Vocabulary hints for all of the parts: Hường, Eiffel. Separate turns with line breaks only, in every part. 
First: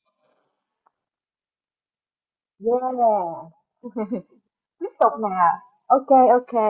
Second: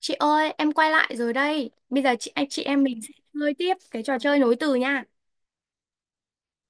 Chị ơi, em quay lại rồi đây. Bây giờ chị anh chị em mình sẽ
Yeah,
chơi tiếp cái trò chơi nối từ
tiếp
nha.
tục nè. Ok, ok.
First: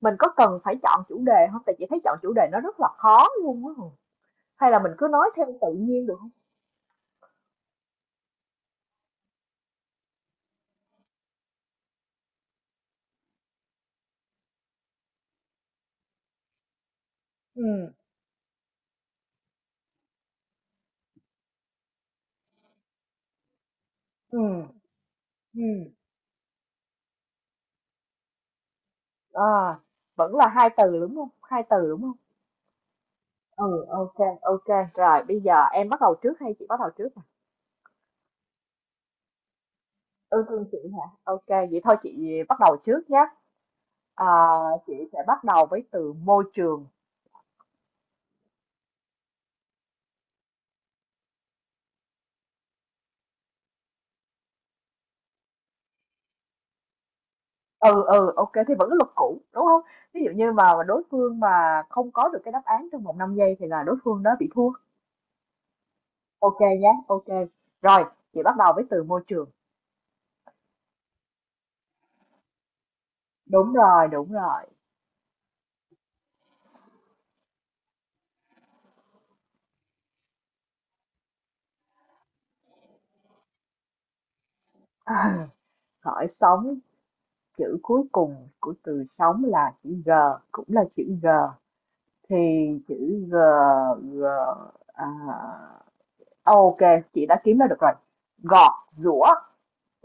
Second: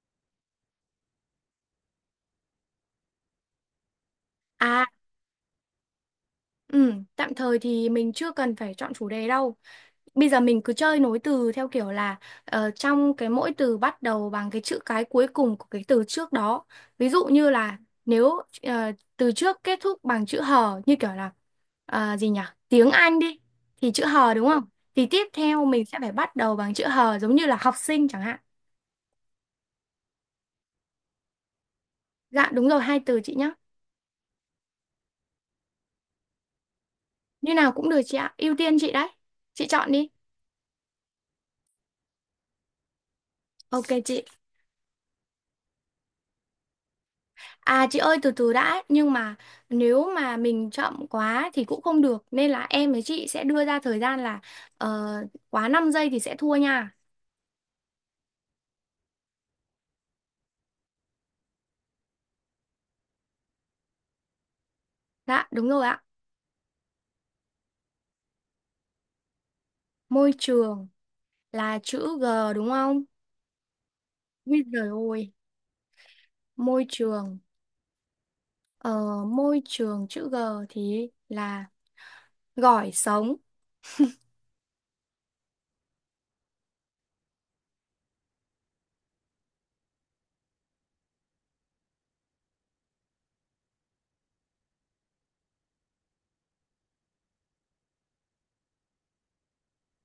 Mình có cần phải chọn chủ đề không? Tại chị thấy chọn chủ đề nó rất là khó luôn á. Hường. Hay là
À,
mình cứ nói theo tự nhiên được không?
ừ, tạm thời thì mình chưa cần phải chọn chủ đề đâu. Bây giờ mình cứ chơi nối từ theo kiểu là trong cái mỗi từ bắt đầu bằng cái chữ cái cuối cùng của cái từ trước đó. Ví dụ như là
Ừ.
nếu từ trước kết thúc bằng chữ hờ như kiểu là gì nhỉ? Tiếng Anh đi thì chữ hờ
Ừ.
đúng không? Thì tiếp theo mình
Ừ.
sẽ phải bắt đầu bằng chữ hờ giống như là học sinh chẳng hạn.
À, vẫn là hai từ đúng không? Hai từ đúng không?
Dạ đúng rồi, hai từ chị nhá.
Ừ, ok, ok. Rồi, bây giờ em bắt đầu trước hay chị bắt đầu trước nè?
Như nào cũng được chị ạ, ưu tiên chị đấy. Chị chọn đi.
Ừ, thương chị hả? Ok, vậy thôi chị bắt đầu trước nhé.
Ok chị.
À, chị sẽ bắt đầu với từ môi trường.
À chị ơi, từ từ đã, nhưng mà nếu mà mình chậm quá thì cũng không được nên là em với chị sẽ đưa ra thời gian là ờ, quá 5 giây thì sẽ thua nha.
Ừ, ừ, ok thì vẫn cái luật cũ, đúng không? Ví dụ như mà đối phương mà không có được cái đáp án trong vòng 5 giây thì là đối phương đó bị thua.
Dạ, đúng rồi ạ.
Ok nhé. Ok. Rồi, chị bắt đầu với từ môi trường.
Môi trường là chữ G đúng không?
Đúng rồi, đúng
Ui
rồi.
giời ơi, môi trường ờ, môi trường chữ G thì là gỏi sống.
À, hỏi sống, chữ cuối cùng của từ sống là chữ G, cũng là chữ G. Thì chữ G, G, à, ô chị đã kiếm ra được rồi. Gọt, giũa.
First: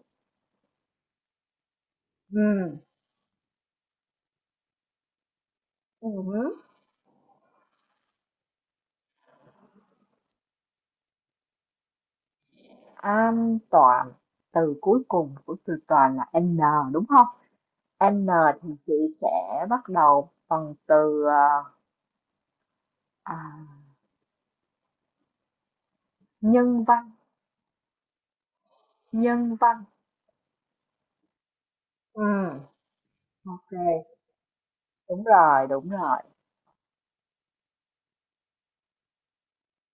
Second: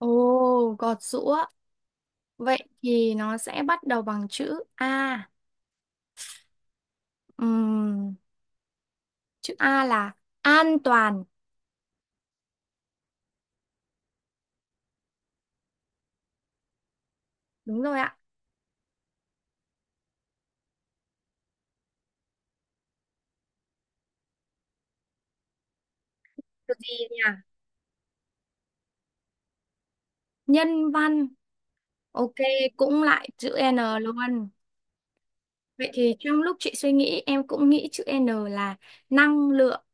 Ồ, gọt giũa. Vậy
Ừm.
thì nó sẽ bắt đầu bằng chữ A.
Ừm.
Ừm. Chữ A là an toàn.
An toàn, từ cuối cùng của từ toàn là n đúng không?
Đúng rồi ạ.
N thì chị sẽ bắt đầu bằng từ à,
Chữ
nhân
gì
văn.
nhỉ?
Nhân văn.
Nhân văn.
Ừ,
Ok, cũng lại chữ
ok,
N luôn.
đúng rồi, đúng
Vậy thì
rồi.
trong lúc chị suy nghĩ, em cũng nghĩ chữ N là năng lượng.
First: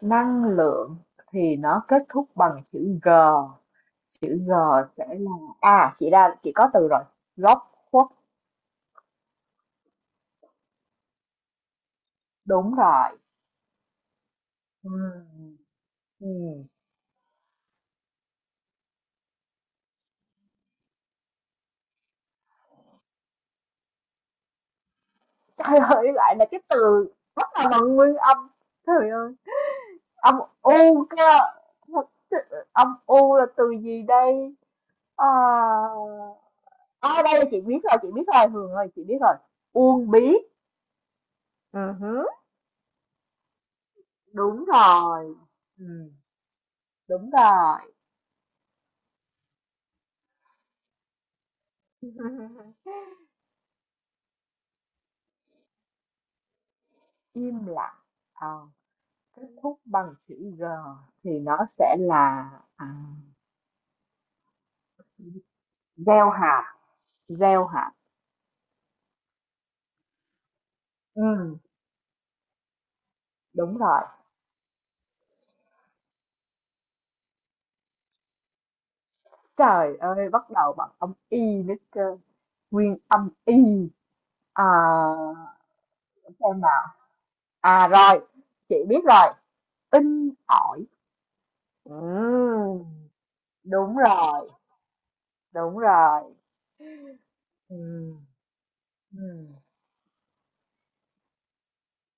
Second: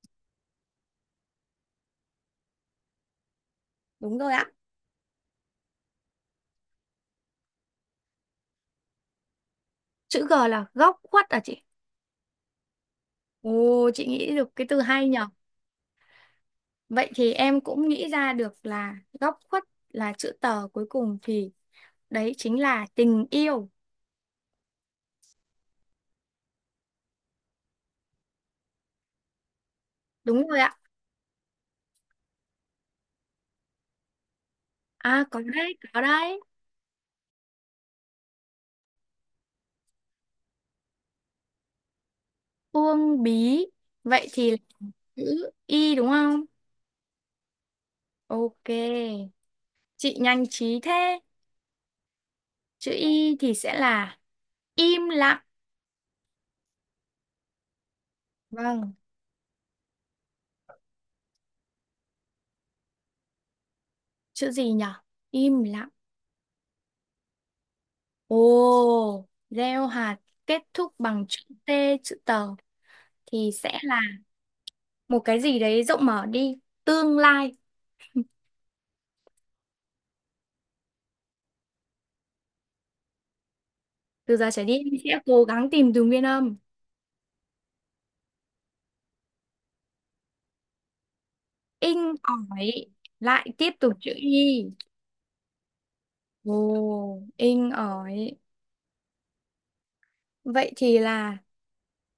Năng lượng thì nó kết thúc bằng chữ g.
Đúng rồi
Chữ
ạ.
g sẽ là, chị ra, chị có từ rồi, góc khuất.
Chữ G là góc khuất à chị?
Đúng rồi.
Ồ, chị nghĩ được cái từ
Ừ.
hay nhở.
Ừ.
Vậy thì em cũng nghĩ ra được là góc khuất là chữ tờ cuối cùng thì đấy chính là tình yêu.
Trời ơi, lại là cái từ rất là bằng nguyên âm. Trời ơi. Âm
Đúng rồi ạ.
u cơ, âm u là từ gì đây?
À,
À
có đấy, có đấy.
a, đây chị biết rồi, Hường ơi, chị biết rồi. Uông bí. Ừ hứ.
Uông bí. Vậy thì là
Đúng rồi.
chữ Y đúng
Ừm,
không?
đúng rồi.
Ok, chị nhanh trí thế. Chữ Y thì sẽ là im lặng.
Im lặng. Ờ,
Vâng,
kết thúc bằng chữ G thì nó sẽ là, à,
chữ gì nhở? Im lặng.
gieo hạt, gieo hạt.
Ồ, gieo hạt kết thúc bằng chữ
Ừm,
T, chữ tờ thì
đúng
sẽ là
rồi.
một cái gì đấy rộng mở đi. Tương lai.
Trời ơi, bắt đầu bằng âm y nữa cơ. Nguyên âm y.
Từ giờ trở
À,
đi em sẽ cố gắng tìm từ nguyên âm.
xem nào. À, rồi, chị biết rồi, in ỏi.
Inh ỏi.
Ừm,
Lại tiếp tục
đúng
chữ
rồi,
Y.
đúng rồi.
Ồ, in
Ừm,
ỏi.
ừm.
Vậy thì là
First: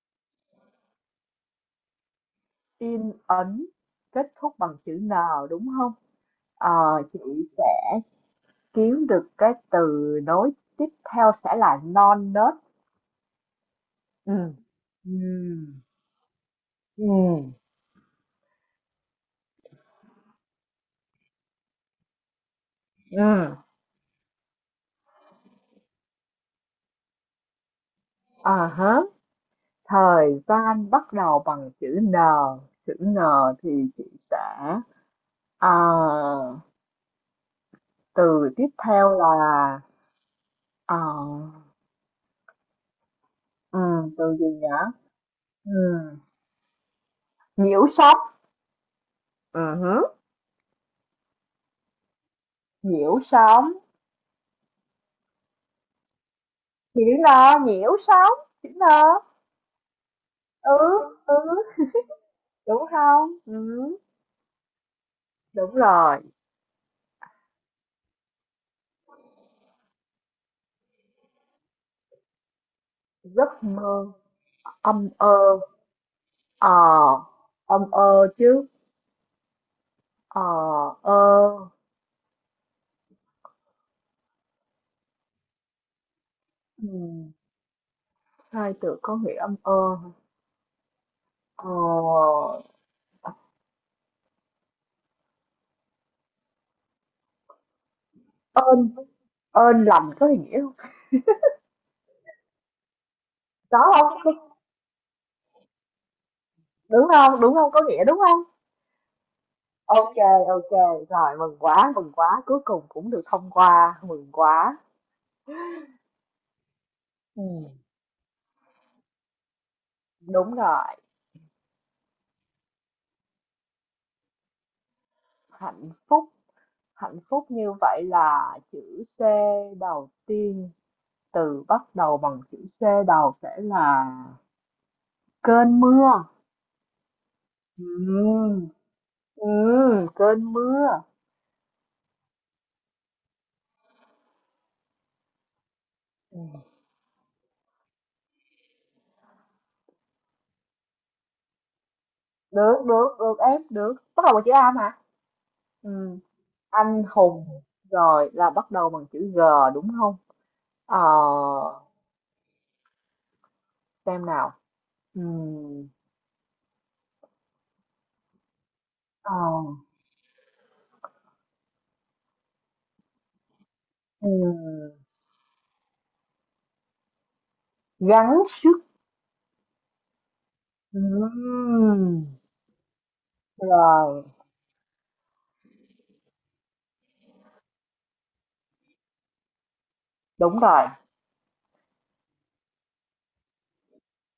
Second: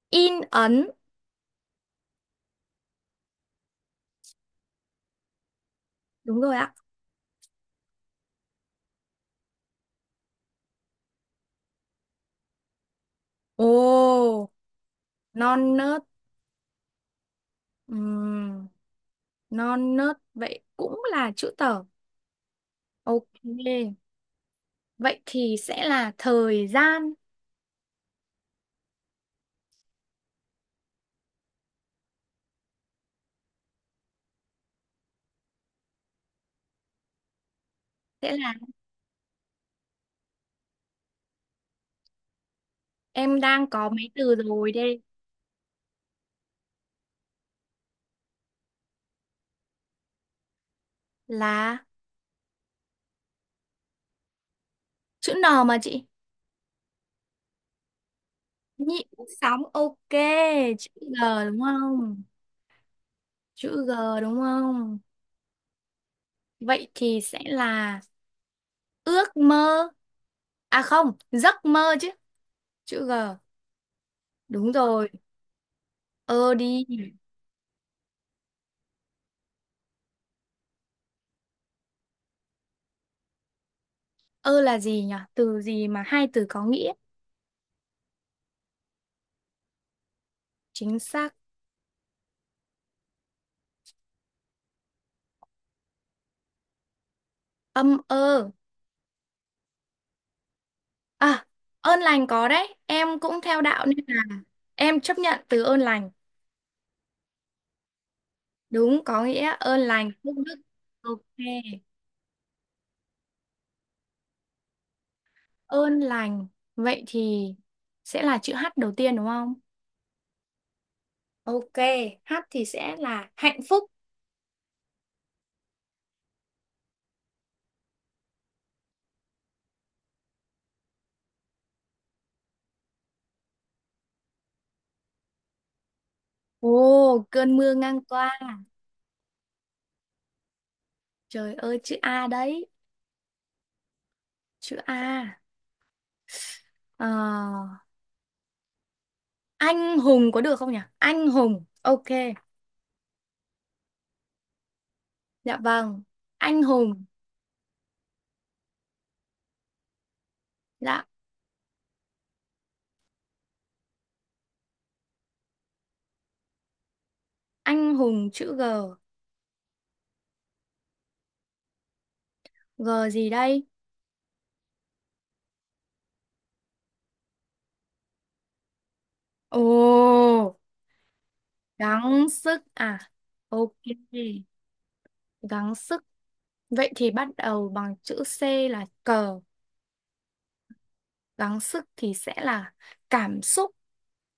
in ấn.
In ấn kết thúc bằng chữ N đúng không?
Đúng rồi ạ.
Ờ, chị sẽ kiếm được cái từ nối tiếp theo sẽ là non nớt.
Ồ,
Ừm,
non
ừm,
nớt.
ừm,
Ừ, non nớt vậy cũng là chữ tờ, ok,
ừm.
vậy thì sẽ là thời gian,
À hả, thời gian bắt đầu bằng chữ N thì chị sẽ, à,
sẽ
từ
là
tiếp theo là, ờ,
em đang có mấy
từ
từ
gì
rồi
nhỉ?
đây,
Ừm, Nhiễu sóng. Ừ hứ.
là
Nhiễu sóng
chữ N mà chị,
thì đứa lo nhiễu sóng, đứa lo.
nhịn sóng, ok,
Ừ.
chữ G
Ừ,
đúng không,
đúng không? Ừ,
chữ G đúng không,
đúng rồi.
vậy thì sẽ là ước mơ, à không giấc mơ chứ, chữ G
Giấc mơ.
đúng
Âm
rồi,
ơ.
ơ đi,
Ờ, âm ơ chứ. Ờ. Ơ.
ơ là gì nhỉ, từ gì mà hai từ có
Ừ.
nghĩa,
Hai từ có nghĩa, âm ơ.
chính xác
ờ
âm ơ.
ơn ơn lành có nghĩa không?
À, ơn lành có đấy, em cũng theo đạo nên
Có
là
không,
em chấp nhận từ ơn lành.
đúng không? Đúng không, có nghĩa đúng không?
Đúng, có nghĩa ơn lành,
Ok.
phúc đức.
Ok.
Ok,
Rồi mừng quá, cuối cùng cũng được thông qua, mừng quá.
ơn lành. Vậy thì
Ừm,
sẽ là chữ H đầu tiên đúng không?
đúng rồi,
Ok, H thì sẽ là hạnh phúc.
hạnh phúc, hạnh phúc như vậy là chữ C đầu tiên, từ bắt đầu bằng chữ C đầu sẽ là cơn mưa.
Ồ, cơn mưa ngang qua.
Ừm, cơn mưa.
Trời ơi, chữ A đấy, chữ A.
Ừm.
Ờ, anh hùng có được không nhỉ? Anh hùng, ok.
Được, được, được em, được. Bắt đầu bằng chữ A mà.
Dạ vâng,
Ừm,
anh
anh
hùng.
hùng, rồi là bắt đầu bằng chữ G đúng không? Ờ,
Dạ,
xem nào. Ừm,
anh hùng chữ G.
ờ,
G gì đây?
ừm, Gắng sức.
Ồ,
Ừm,
gắng sức à? Ok,
rồi,
gắng sức. Vậy thì bắt đầu bằng chữ C là cờ,
đúng rồi,
gắng sức thì sẽ là cảm xúc,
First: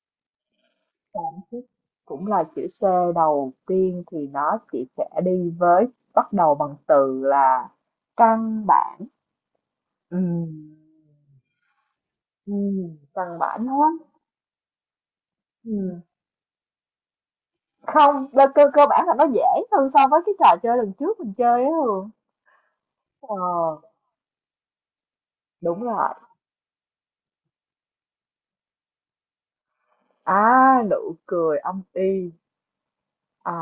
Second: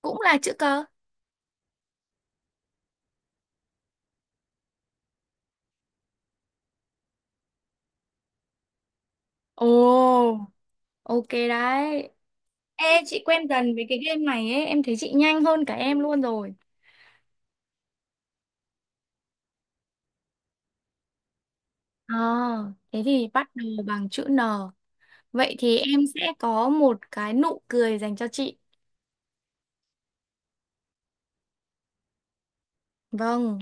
cũng là chữ cờ.
gắng sức cũng là chữ C đầu tiên thì nó chỉ sẽ đi với bắt đầu bằng từ là căn bản.
Ồ,
Ừm,
ok đấy. Ê, chị
căn
quen
bản
dần với
thôi.
cái game này ấy, em thấy chị nhanh hơn cả em
Ừm,
luôn rồi.
không, cơ cơ cơ bản là nó dễ hơn so với cái trò chơi lần trước mình chơi á, Hường.
À, thế thì
Ờ,
bắt đầu bằng chữ N. Vậy thì
đúng
em
rồi,
sẽ có một cái nụ cười dành cho chị.
nụ cười âm y. À.
Vâng,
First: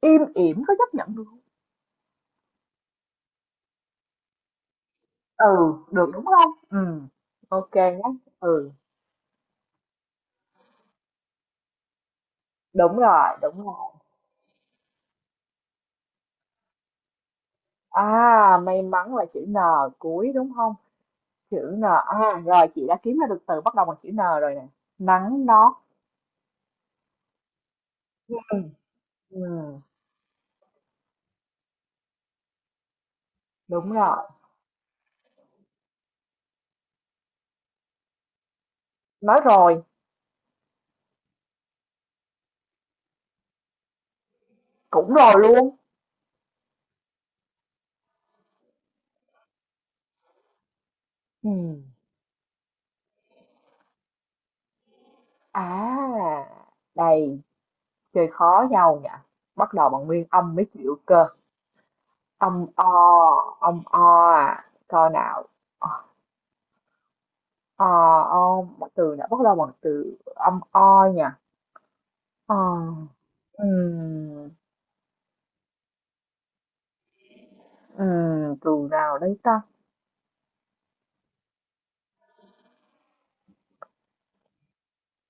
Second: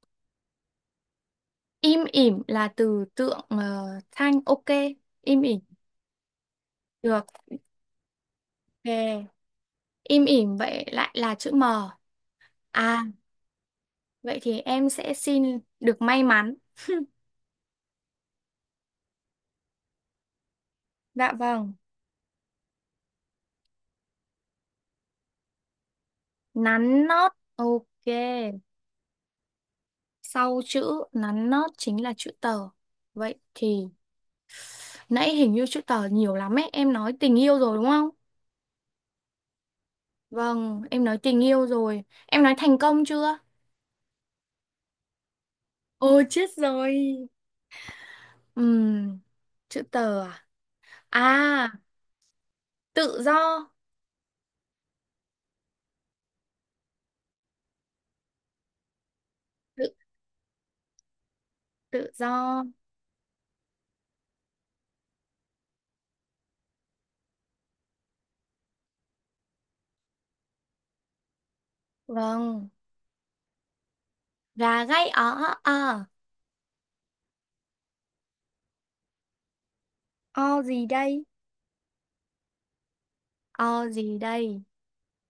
Im ỉm có chấp nhận được không?
Im ỉm là từ tượng thanh, ok. Im
Ừ,
ỉm
được đúng không? Ừ.
được.
Ok nhé. Ừ,
Ok. Im ỉm vậy lại là chữ M.
đúng
À,
rồi, đúng rồi.
vậy thì em sẽ xin được may mắn.
À, may mắn là chữ N cuối đúng không?
Dạ vâng.
Chữ N. À, rồi chị đã kiếm ra được từ bắt đầu bằng chữ N rồi nè. Nắng nót.
Nắn nót. Ok.
Ừ, ừ,
Sau chữ nắn nót chính là chữ tờ. Vậy thì
đúng rồi.
nãy hình như chữ tờ nhiều lắm ấy. Em nói tình yêu rồi đúng không?
Nói rồi,
Vâng, em nói tình yêu rồi. Em nói thành công chưa?
cũng rồi luôn.
Ôi chết rồi. Ừm, chữ tờ à?
Ừ.
À, tự do.
À, đây, chơi khó nhau nhỉ. Bắt
Tự
đầu bằng nguyên âm mới chịu cơ.
tự
Âm
do.
o, âm o à. Coi nào. Ờ. Ông một từ nữa bắt đầu bằng từ âm o nhỉ. ờ
Vâng.
ừm,
Gà gáy ó ó ó.
Từ nào đây ta?
O gì đây? O gì đây?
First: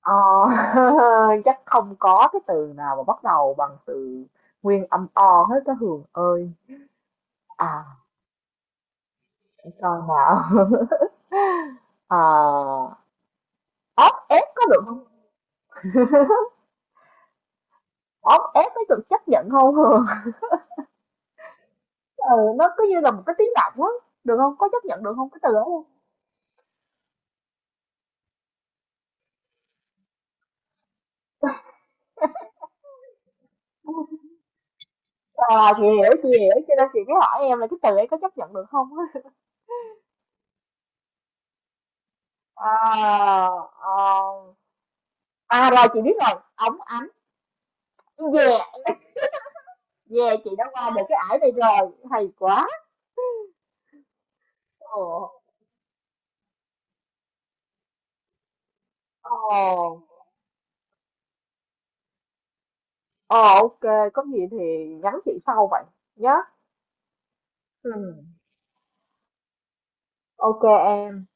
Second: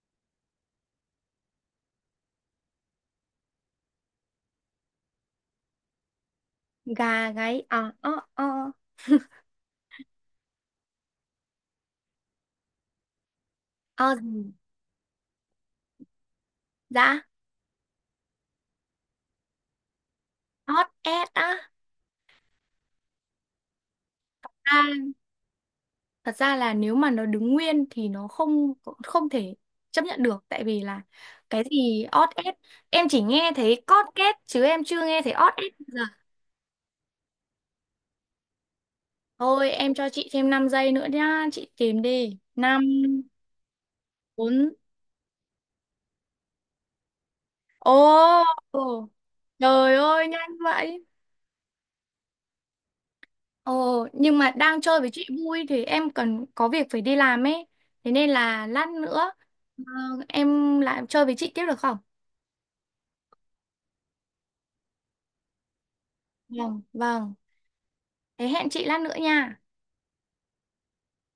ờ chắc không có cái từ nào mà bắt đầu bằng từ nguyên âm o hết cái, Hường ơi.
Gà gáy o
à
o o.
để coi nào. ờ
O
ốc ép
gì?
có được không?
Dạ.
Ốc ép có được chấp nhận không, Hường?
Ót ét á.
Ừ, nó cứ như là một cái tiếng động á. Được không, có chấp nhận
À,
được không cái từ đó không?
thật ra là nếu mà nó đứng nguyên thì nó không không thể chấp nhận được tại vì là cái gì ót ét, em chỉ nghe thấy cót két chứ em chưa nghe thấy ót ét
Chị
bao giờ.
hiểu, chị hiểu cho nên chị mới hỏi em là cái từ ấy có chấp nhận được không.
Thôi em cho chị thêm 5 giây nữa nhá, chị tìm đi. 5,
Ờ, ờ.
4.
Rồi chị biết rồi, ống ánh.
Ô,
Về.
ồ, trời ơi
Về,
nhanh
chị đã qua được
vậy.
cái ải này rồi, hay quá.
Ờ, nhưng mà đang chơi
Ồ.
với chị vui thì em cần có việc phải đi làm ấy. Thế nên là lát nữa
Ồ.
ờ, em lại chơi với chị tiếp được không?
Ồ. Ok, có gì thì nhắn chị sau vậy nhé.
Vâng, vâng.
Ừ.
Thế hẹn chị lát nữa nha.
Ok em.